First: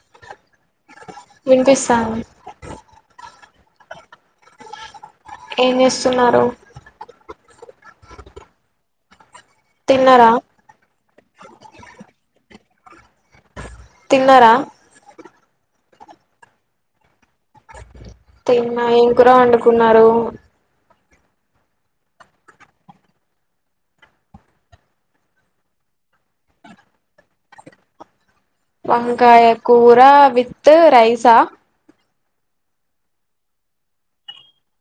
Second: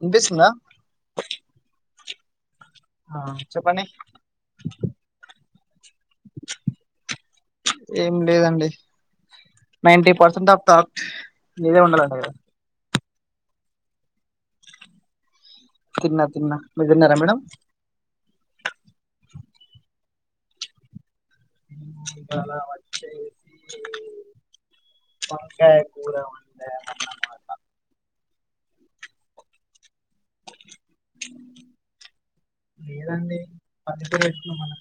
వినిపిస్తుందా వినిపిస్తాంది ఆ చెప్పండి ఏం చేస్తున్నారు ఏం లేదండి నైంటీ తిన్నారా పర్సెంట్ ఆఫాప్ మీరే ఉండాలంట కదా తిన్నరా తిన్నా తిన్నా మీరు తిన్నారా మేడం తిన్నా ఏం కూర వండుకున్నారు ఇవాళ వచేసి వంకాయ కూర వన్డామ్ అనమాట వంకాయ కూర విత్ రైసా లేదండి పదితులు పెట్న్నాం మనక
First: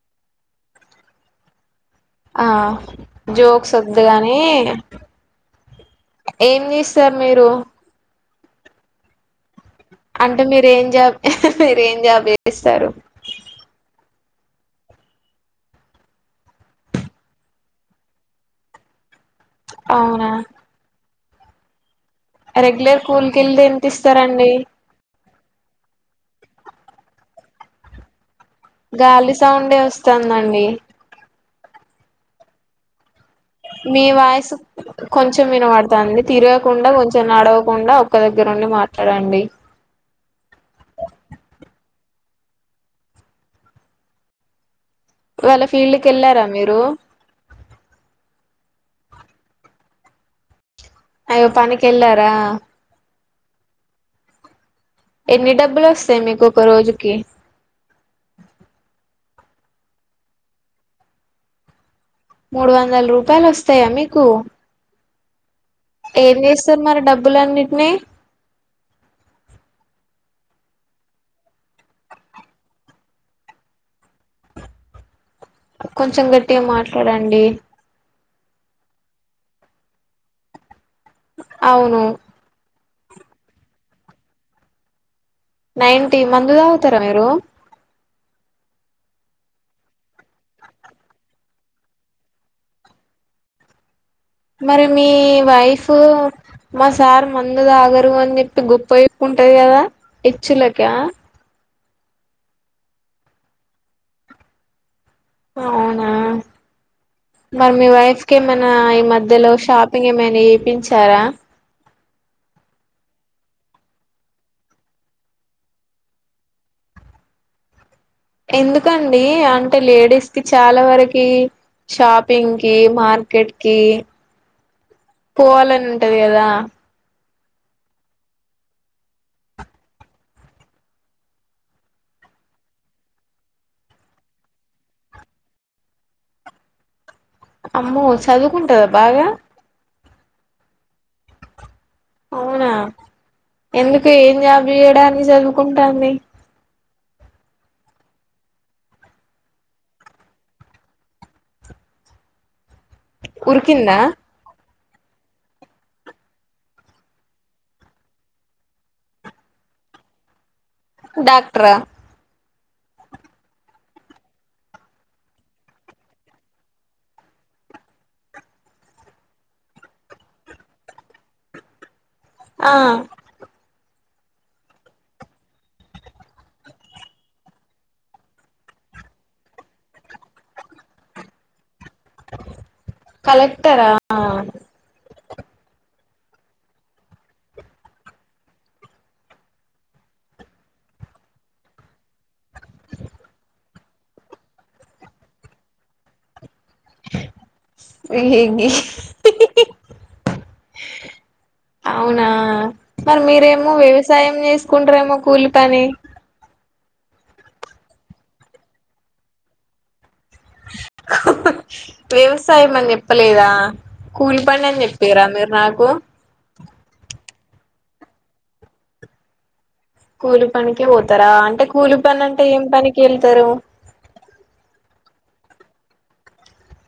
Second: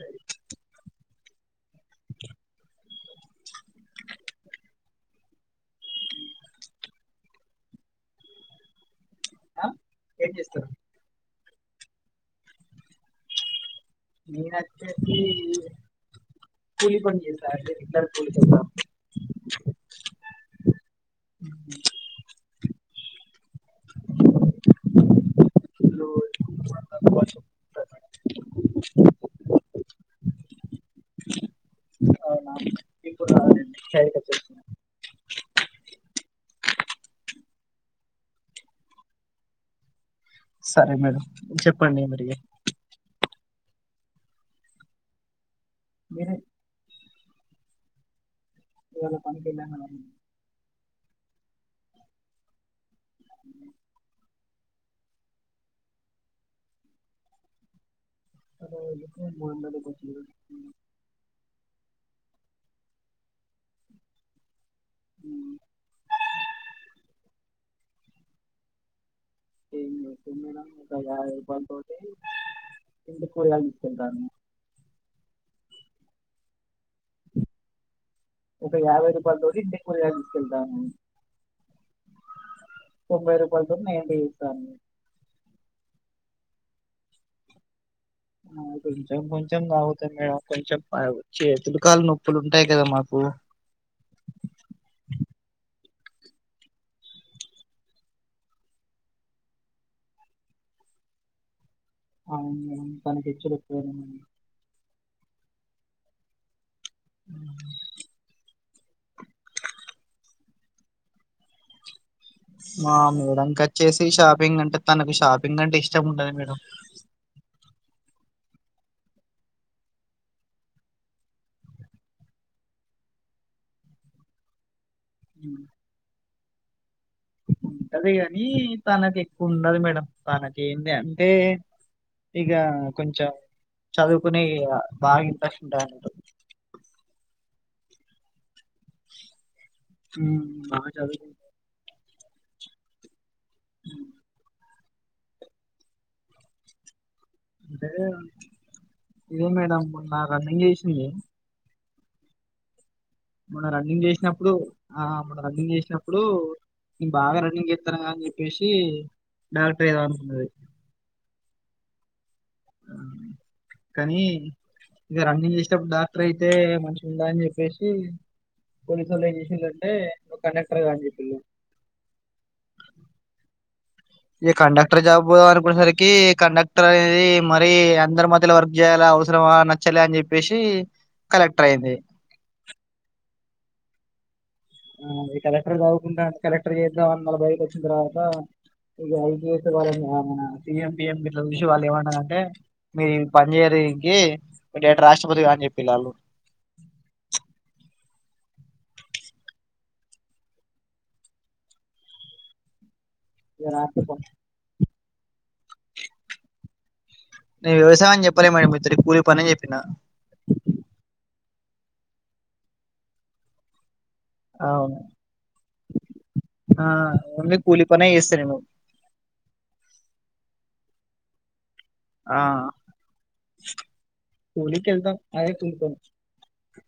ఆ జోక్స్ వదు కాని ఏం చేస్తారు మీరు ఆ ఏం అంటే మీర చేస్తారు ఏం జాబ్ మీరేం జాబ్ చేస్తారు [unintelligible] కూలి పని చేస్తా కూలి పని అవునా [inaudible] రెగ్యులర్ కూలి కెళ్తే ఎంత ఇస్తారండి ఎంత అన్ గాలి సౌండే వస్తందండీ అవునా ఇప్పుడు మీ రాలేదండి వాయిసు కొంచెం వినపడతంది తిరగకుండా కొంచెం నడవకుండా ఒక్క దగ్గరఉండి మాట్లాడండి పడి మరిగ వాళ్ళ ఫీల్డ్ కి మీరే వెళ్ళారా మీరు ఏద పని అయ్యో పనికెళ్ళారా ఎని డబ్బులు వస్తాయి మీకు ఒకరోజుకి నాకు మూడు వందల రూపాయలు మూడు వందల రూపాయలు వస్తాయా మీకు హ ఏం చేస్తారు మరి డబ్బులన్నిటినీ ఏం చేస్తాం మేడమ్ [unintelligible] ఎంటి కూయగి చెరు కొంచెం గట్టిగా మాట్లాడండి ఒక యాభై రూపాయలు తోటి ఇంటికి కూరగాయలు తీసుకెళ్తాఅండి అవును తొంబై రూపాయలతో నైన్ టి వేస్తా నైన్ టీ మందు తాగుతారా మీరు ఆ కొంచెం కొంచెం తాగుతాను మేడం కొంచెం అ చే మోకాలు నొప్పులు ఉంటాయి కదా మాకు మరి మీ వైఫ్ మా సార్ మందు దాగరు అని చెప్పి గొప్ప చెపుకుంటది కదా హేచ్చులక అవును తనకిచ్చలుపో అవునా మరి మీ వైఫ్ కి ఏమన్ నా ఈ మధ్యలో షాపింగ్ ఏమైనా చేపించారా ఆ మేడంక వచ్చేసి షాపింగ్ అంటే తనకు షాపింగ్ అంటే ఇష్టం ఉండదు మేడం ఎందుకండి అంటే లేడీస్ కి చాలా వరకి షాపింగ్ కి మార్కెట్ కి పోవాలని ఉంటది కదా ఉంటది కాని తనకు ఎక్కువ ఉండదు మేడం తనకేంటీ అంటే ఇగా కొంచెం చదువుకునే బాగా ఇంట్రెస్ట్ ఉంటది అమ్మో చదువుకుంటదా బాగా ఉమ్ బాగా చదువుతాది అవునా ఎందుకు ఏం జాబ్ చేయడానికి చదువుకుంటాంది అంటే ఇదే మేడం మొన్న రన్నింగ్ చేసింది మొన్న ఉరికిందా రన్నింగ్ చేసినప్పుడు ఆ మొన్న రన్నింగ్ చేసినప్పుడు ఇ బాగా రన్నింగ్ చేస్తానారు అని చెప్పేసి డాక్టర్ ఏం [unintelligible] డాక్టర్ ఆ కనీ ఇక రన్నింగ్ చేసేటప్పుడు డాక్టర్ అయితే మంచిగా ఉందా అని చెప్పేసి పోలీసు వాళ్ళు ఏం చేసిన్రంటే నువ్వు కండక్టర్గా అని చెపిన్రు ఆ ఇగా కండక్టర్ జాబు అనుకునే సరికి కండక్టర్ అనేది మరీ అందరి మధ్యలో వర్క్ చేయ్యాలా అవసరమా నచ్చలే అని చెప్పేసి కలెక్టర్ అయింది కలెక్టరా ఆ ఇ కలెక్టర్ కాకుండా కలెక్టర్ చేదం అని బయట వచ్చిన తర్వాత ఇక ఐ సి ఎం, మన సి ఎం ఎం పిఎం ఎట్లా చూసి వాళ్ళు ఏమన్నారంటే మీరు పని చేయరు దీనికి ఏటాట రాష్ట్రపతి గా అని చెప్పిలు వాలు ఎంది అవునా మరి ఇగ మీరేమో రాష్ట్రపతి వ్యవసాయం చేసుకుంటారేమో కూలి పని నేను వ్యవసాయం అని చెప్పాలె మేడం మొత్తోటి కూలి పనే చెప్పిన వ్యవసాయం అని చెప్పలేదా కూలి పని అని అవును చెప్పిరా మీరు నాకు ఆ ఓన్లీ కూలి పనే చేస్తా నేను కూలి పనికే పోతారా అంటే కూలి పని ఆ అంటే ఏం పనికి ఏళ్తారు అయి తుకాంచ్ [unintelligible]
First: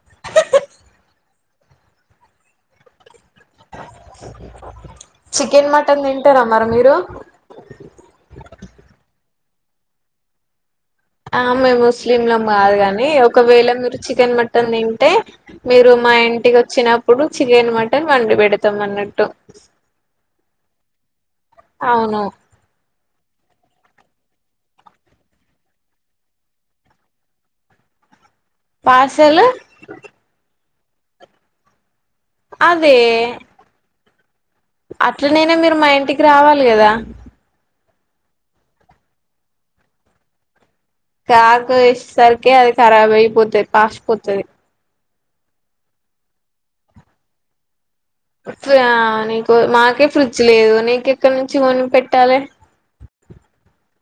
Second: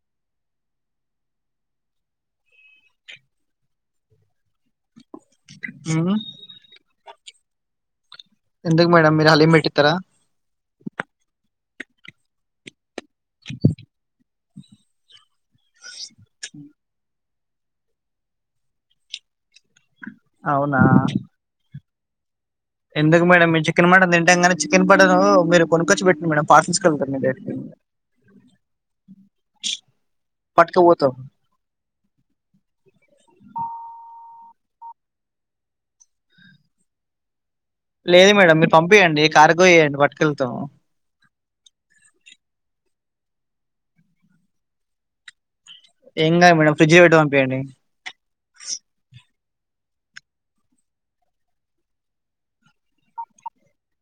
చికెన్ మటన్ ఉమ్ తింటారా మరి మీరు ఎందుకు మేడమ్ మీరు హలీం పెట్టిథారా ఆ మేము ముస్లింలు కాదు కాని ఒకవేళ మీరు చికెన్ మటన్ తింటే మీరు మా ఇంటికి వచ్చినప్పుడు చికెన్ మటన్ వండి పెడతాం అన్నట్టు అవునా అవును ఎందుకు మేడం మీరు చికెన్ మటన్ తింటాంగానీ చికెన్ పటన్ మీరు కొనుకొచ్చి పెట్టిండి మేడం పార్సిల్ టేస్కెల్తం మీరు డైరెక్ట్ పార్సల్ పట్క పోతాం అదే అట్లనైనా మీరు మా ఇంటికి రావాలి కదా లేదు మేడం మీరు పంపయండి కార్గోయండి పట్కెల్తం కార్గోవేసేసరికిే అది ఖరాబ్ అయిపోతుది పాసిపోతది ఏం కాదు మేడం ఫ్రిడ్జ్లో పెట్టీ పంపియండి అ [unintelligible] మాకే ఫ్రిడ్జ్ లేదు నీకె ఎక్కడి నుంచి కొని పెట్టాలి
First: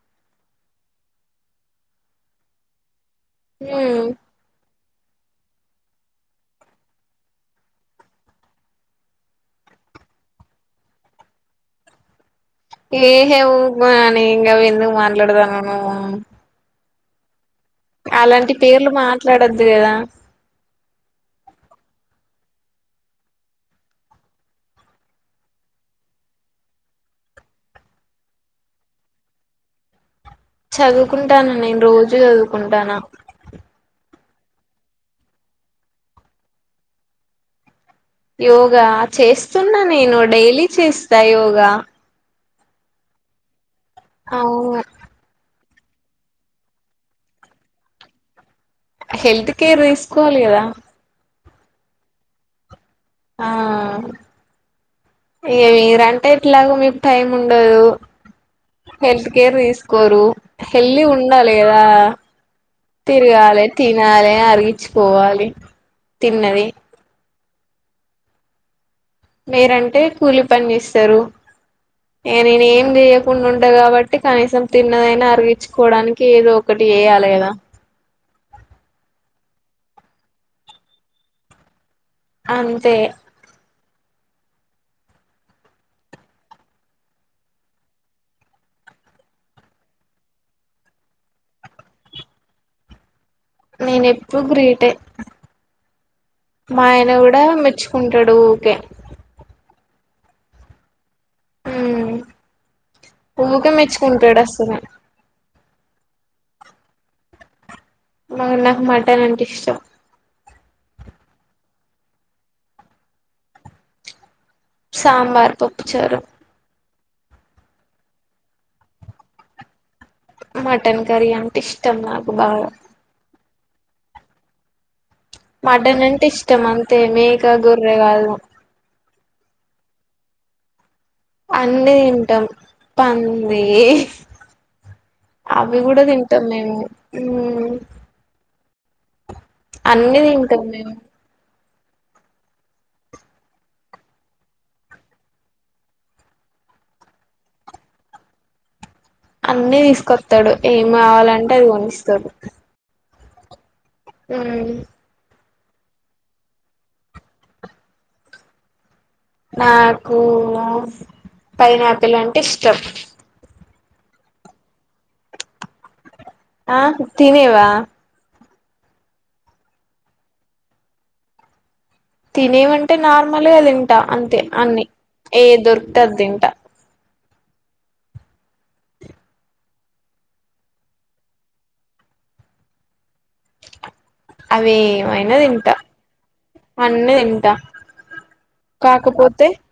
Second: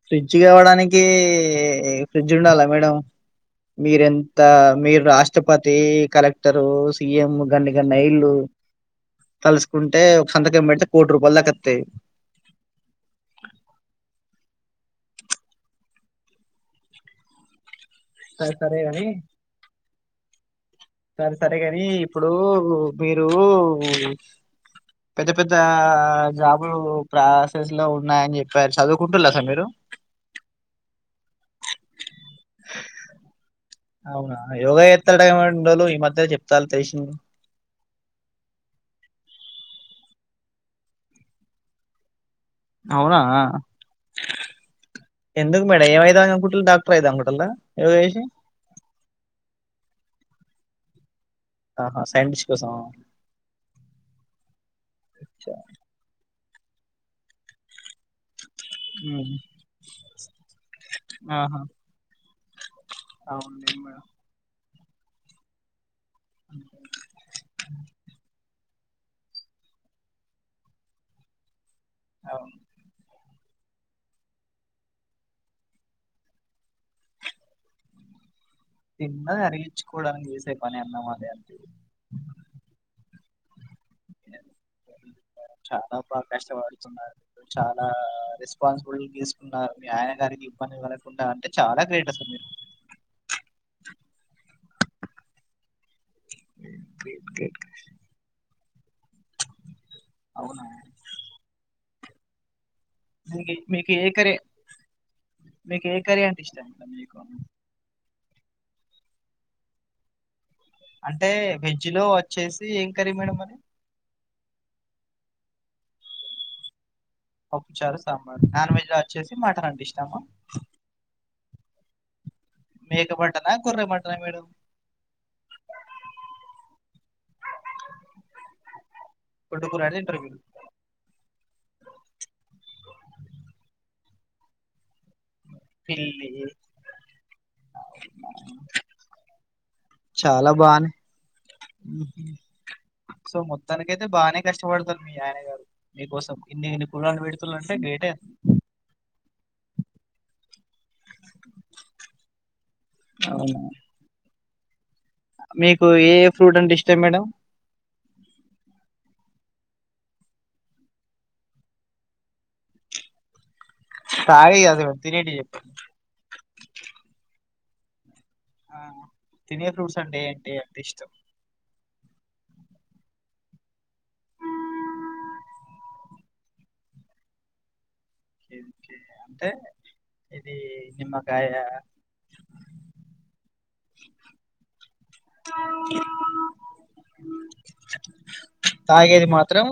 ఫ్రిడ్జ్ కావడానికి ఫ్రిడ్జ్ ఉండాలా మేడం ఉమ్ మీరెంత మీర రాష్ట్రపతి కలెక్టరు సి ఎం గన్ని గన్న అయిలు తలుసుకుంటే ఒక సంతకామ్ పెడితే కోటి రూపాయలు దక్కస్తాయి ఏహే ఉకో అని ఇంకా ఎందుకు మాట్లాడతానును అలాంటి సరే సరే పేర్లు కాని మాట్లాడద్దు కదా సరే సరే కాని ఇప్పుడు మీరుఉ పెద్ద పెద్దా జాబులు ప్రాసెస్ లో ఉన్నాయని చెప్పారు చదువుకుంటులా అసలు మీరు చదువుకుంటున్న నేను రోజు చదువుకుంటానా అవునా యోగా చేస్తా ఇన్ని రోజులు ఈ మధ్య చెప్తాలు తెలిసిది యోగా చేస్తున్నా నేను డైలీ చేస్తా యోగా అవునా అవును ఎందుకు మేడం ఎమ్యదం అనుకుంటూరు డాక్టర్ అయిదం అనుకుంటూరా ఏదో చేసి హెల్త్ కేర్ తీసుకోవాలి కదా ఆహా సైంటిస్ట్ కోసం మా ఆ ఏ మీరంటే ఎట్లాగు మీకు టైం ఉండదు హెల్త్ ఉమ్ కేర్ తీసుకోరు హెల్తీగా ఉండాలి ఆహా కదా తిరగాలి అవునులేండి మేడం తినాలి అరిగించుకోవాలి తిన్నది మీరంటే కూలి పని చేస్తారు ఇగ అవును నేను ఏం చేయకు ఉండు ఉండ కాబట్టి కనీసం తిన్నదైనా అరిగించుకోవడానికి ఏదో ఒకటి చేయాలి కదా తిన్నది అరిగించుకోవడానికి చేసే పని అన్నం అదే అంటివి అంతే [inaudible] చాలా బాగా కష్టపడుతున్నారు చాలా రెస్పాన్సిబుల్ తీసుకున్నారు మీ ఆయన గారికి ఇబ్బంది పడకుండా అంటే చాలా గ్రేట్ అసలు మీరు తే మా ఆయన గ్రేట్ కూడా గ్రేట్ మెచ్చుకుంటాడు ఊకే అవునా ఉ మీకు ఊకె మీకు ఏ కర్రీ మెచ్చుకూంటాడు అసలు మీకు ఏ కర్రీ అంటే ఇష్టం మీకు మ నాకు మటన్ అంటే ఇష్టం అంటే వెజ్ లో వచ్చేసి ఏం కరీ మేడం మరి సాంబార్ పప్పు చారు పప్పుచారు సాంబార్ నాన్ వెజ్ లా వచ్చేసి మాటన్ అంటే ఇష్టం మటన్ కరీ అంటే ఇష్టం నాకు బాగా మేక మటన్ నా గొర్రె మటన్ నా మేడం మటన్ అంటే ఇష్టం అంతే మేక గొర్రె కాదు గొడ్డుకురా గాని తింటారు మీరు అన్నీ తింటాం పంది అవి కూడా పిల్లి తింటాం మేము అన్ని చాలా తింటం బానే మేము సో మొత్తానికి అయితే బానే కష్టపడతారు మీ ఆయన గారు నీకోసం ఇన్ని ఇన్ని కూరలు పెడుతులు అంటే గ్రేటే అన్నీ తీసుకొస్తాడు ఏమి కావాలంటే అది కొనిస్తాడు అవునా ఉహు మీకు ఏ ఫ్రూట్ అంటే ఇష్టం మేడం నాకు పైనాపిల్ అంటే ఇష్టం తాగేవి కాదు తినేటివి చెప్పు ఆ తినేవా ఆ తినే ఫ్రూట్స్ అంటే ఏంటంటే అంత ఇష్టం తినేవంటే నార్మల్ గా తింటా అంతే అన్ని ఏది దొరికితే అది తింట ఓకే ఓకే అంటే ఇది నిమ్మకాయ అవి అయినా తింటా అన్నీ తింటా తాగేది కాకపోతే మాత్రం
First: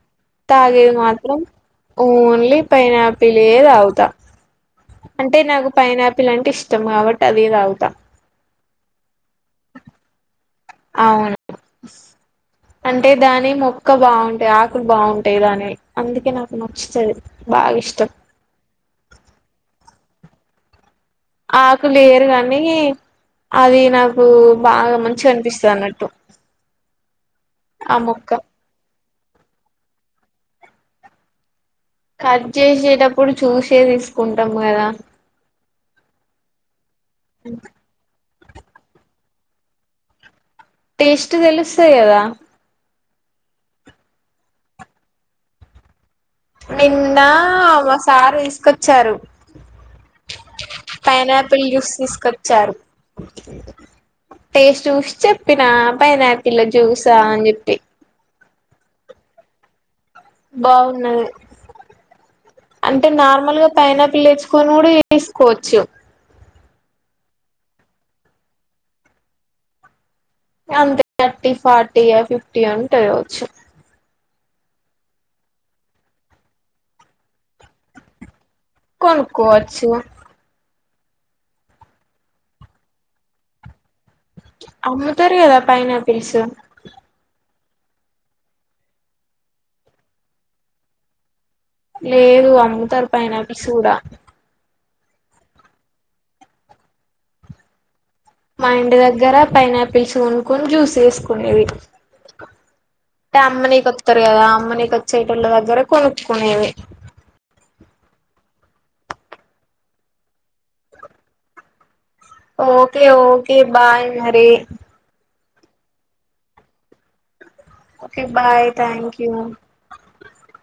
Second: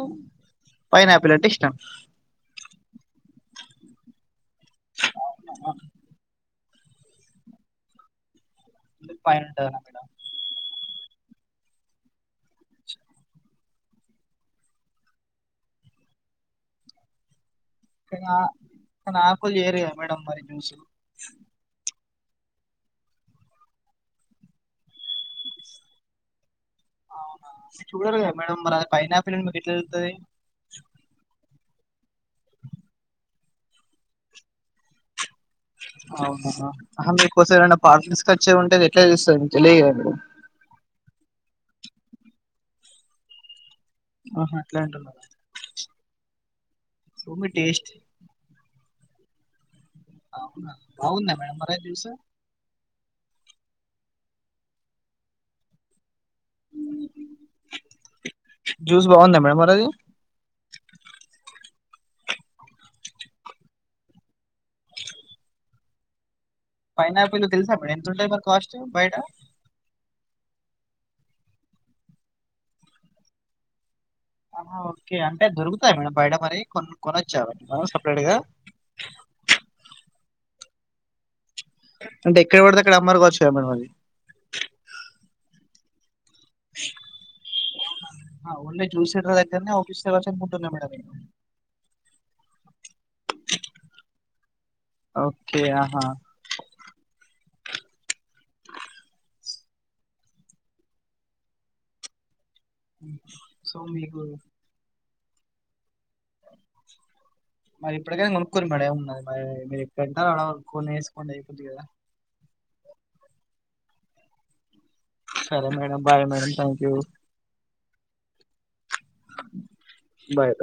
తాగేది పైనాపిల్ మాత్రం అంటే ఇష్టం ఓన్లీ పైనాపిల్ ఏ తాగుతా అంటే నాకు అవునా, పైనాపిల్ అంటే ఇష్టం కాబట్టి. అదే దాగుతా ఎందుకు పైనుంటదనా మేడం. అవును అంటే దాని మొక్క బావుంటాయి, ఆకులు బావుంటాయి దానివి, అందుకే నాకు నచ్చుతది. బాగా ఇష్టం కానీ ఆ కాన ఆకులు చెయ్యరు గదా మేడం. మరి జ్యూసు ఆకు లేయ్యార్ గానీ. అది నాకు బాగా మంచిగనిపిస్తదన్నట్టు. అవునా చూడరు గదా మేడం. మరి ఆది పైనాపిల్ అని మీకెట్ల తెల్తది. కట్ జేసేటప్పుడు చూసే తీసుకుంటాం గాదా. అవునా ఆహా మీకోసం ఎవరైనా [unintelligible] తెచ్చే ఉంటే అది ఏట్ల తెలుస్తది. తెలీదు గాదండి టేస్ట్ తెలుస్తాద్ గాదా. ఆహా అట్లాంటున్నారా? నిన్న మా సారూ తీసుకొచ్చారు. అవునా బాగుందా మేడం పైనాపిల్ మరి ఆ జ్యూస్ తీసుకొచ్చారు. టేస్ట్ చూసి చెప్పినా పైనాపిల జ్యూసా అని చెప్పి. జ్యూస్ బావుందా మేడం. మరది. బావున్నది. అంటే నార్మల్ గా పైనాపిల్ తెచ్చుకొని, గూడా చేసుకోవచ్చు. పైనాపిల్ తెలుసా మేడం. ఎంతుంటాయి మరి కాస్ట్స్ బయ్టా. ఇగ అంతే థర్టీ, ఫార్టీయో, ఫిఫ్టీయో, ఉంటాద్ గావచ్చు. ఆహ ఓకే అంటే దొరుకుతాయా మేడం. బయట మరి కొన్ కొన చ్చ మనం సపరేట్ గా కొనుక్కోవచ్చు అంటే ఎక్కడ పడితే అక్కడ అమ్మరు గావచ్చు గదా. మేడం అవి అమ్ముతారు గదా పైనాపిల్స్ అవునా ఆ ఓన్లీ జ్యూస్ సెంటర్ దగ్గరనే అవ్పిస్తయ్ గావచ్చనుకుంటున్నా. మేడం నేను లేదు అమ్ముతర్ పైనాపిల్స్ గూడా ఓకే ఆహా మా ఇంటి దగ్గర పైనాపిల్స్ కొనుక్కొని, జ్యూస్ చేసుకోనేది. అంటే సో అమ్మనీకి ఒత్తరు మీకు గదా అమ్మనీకో చ్చేటోల్ల దగ్గర కొనుక్కునేది. మరి ఇప్పటికైనా కొనుక్కోర్రి మేడం ఏమున్నది. మరి మీరిక్కంటడం. కొనేసుకోండి అయిపోద్ది గదా. ఓకే ఓకే బాయ్ మరి సరే madam, bye madam thank you. Okay bye thank you. Bye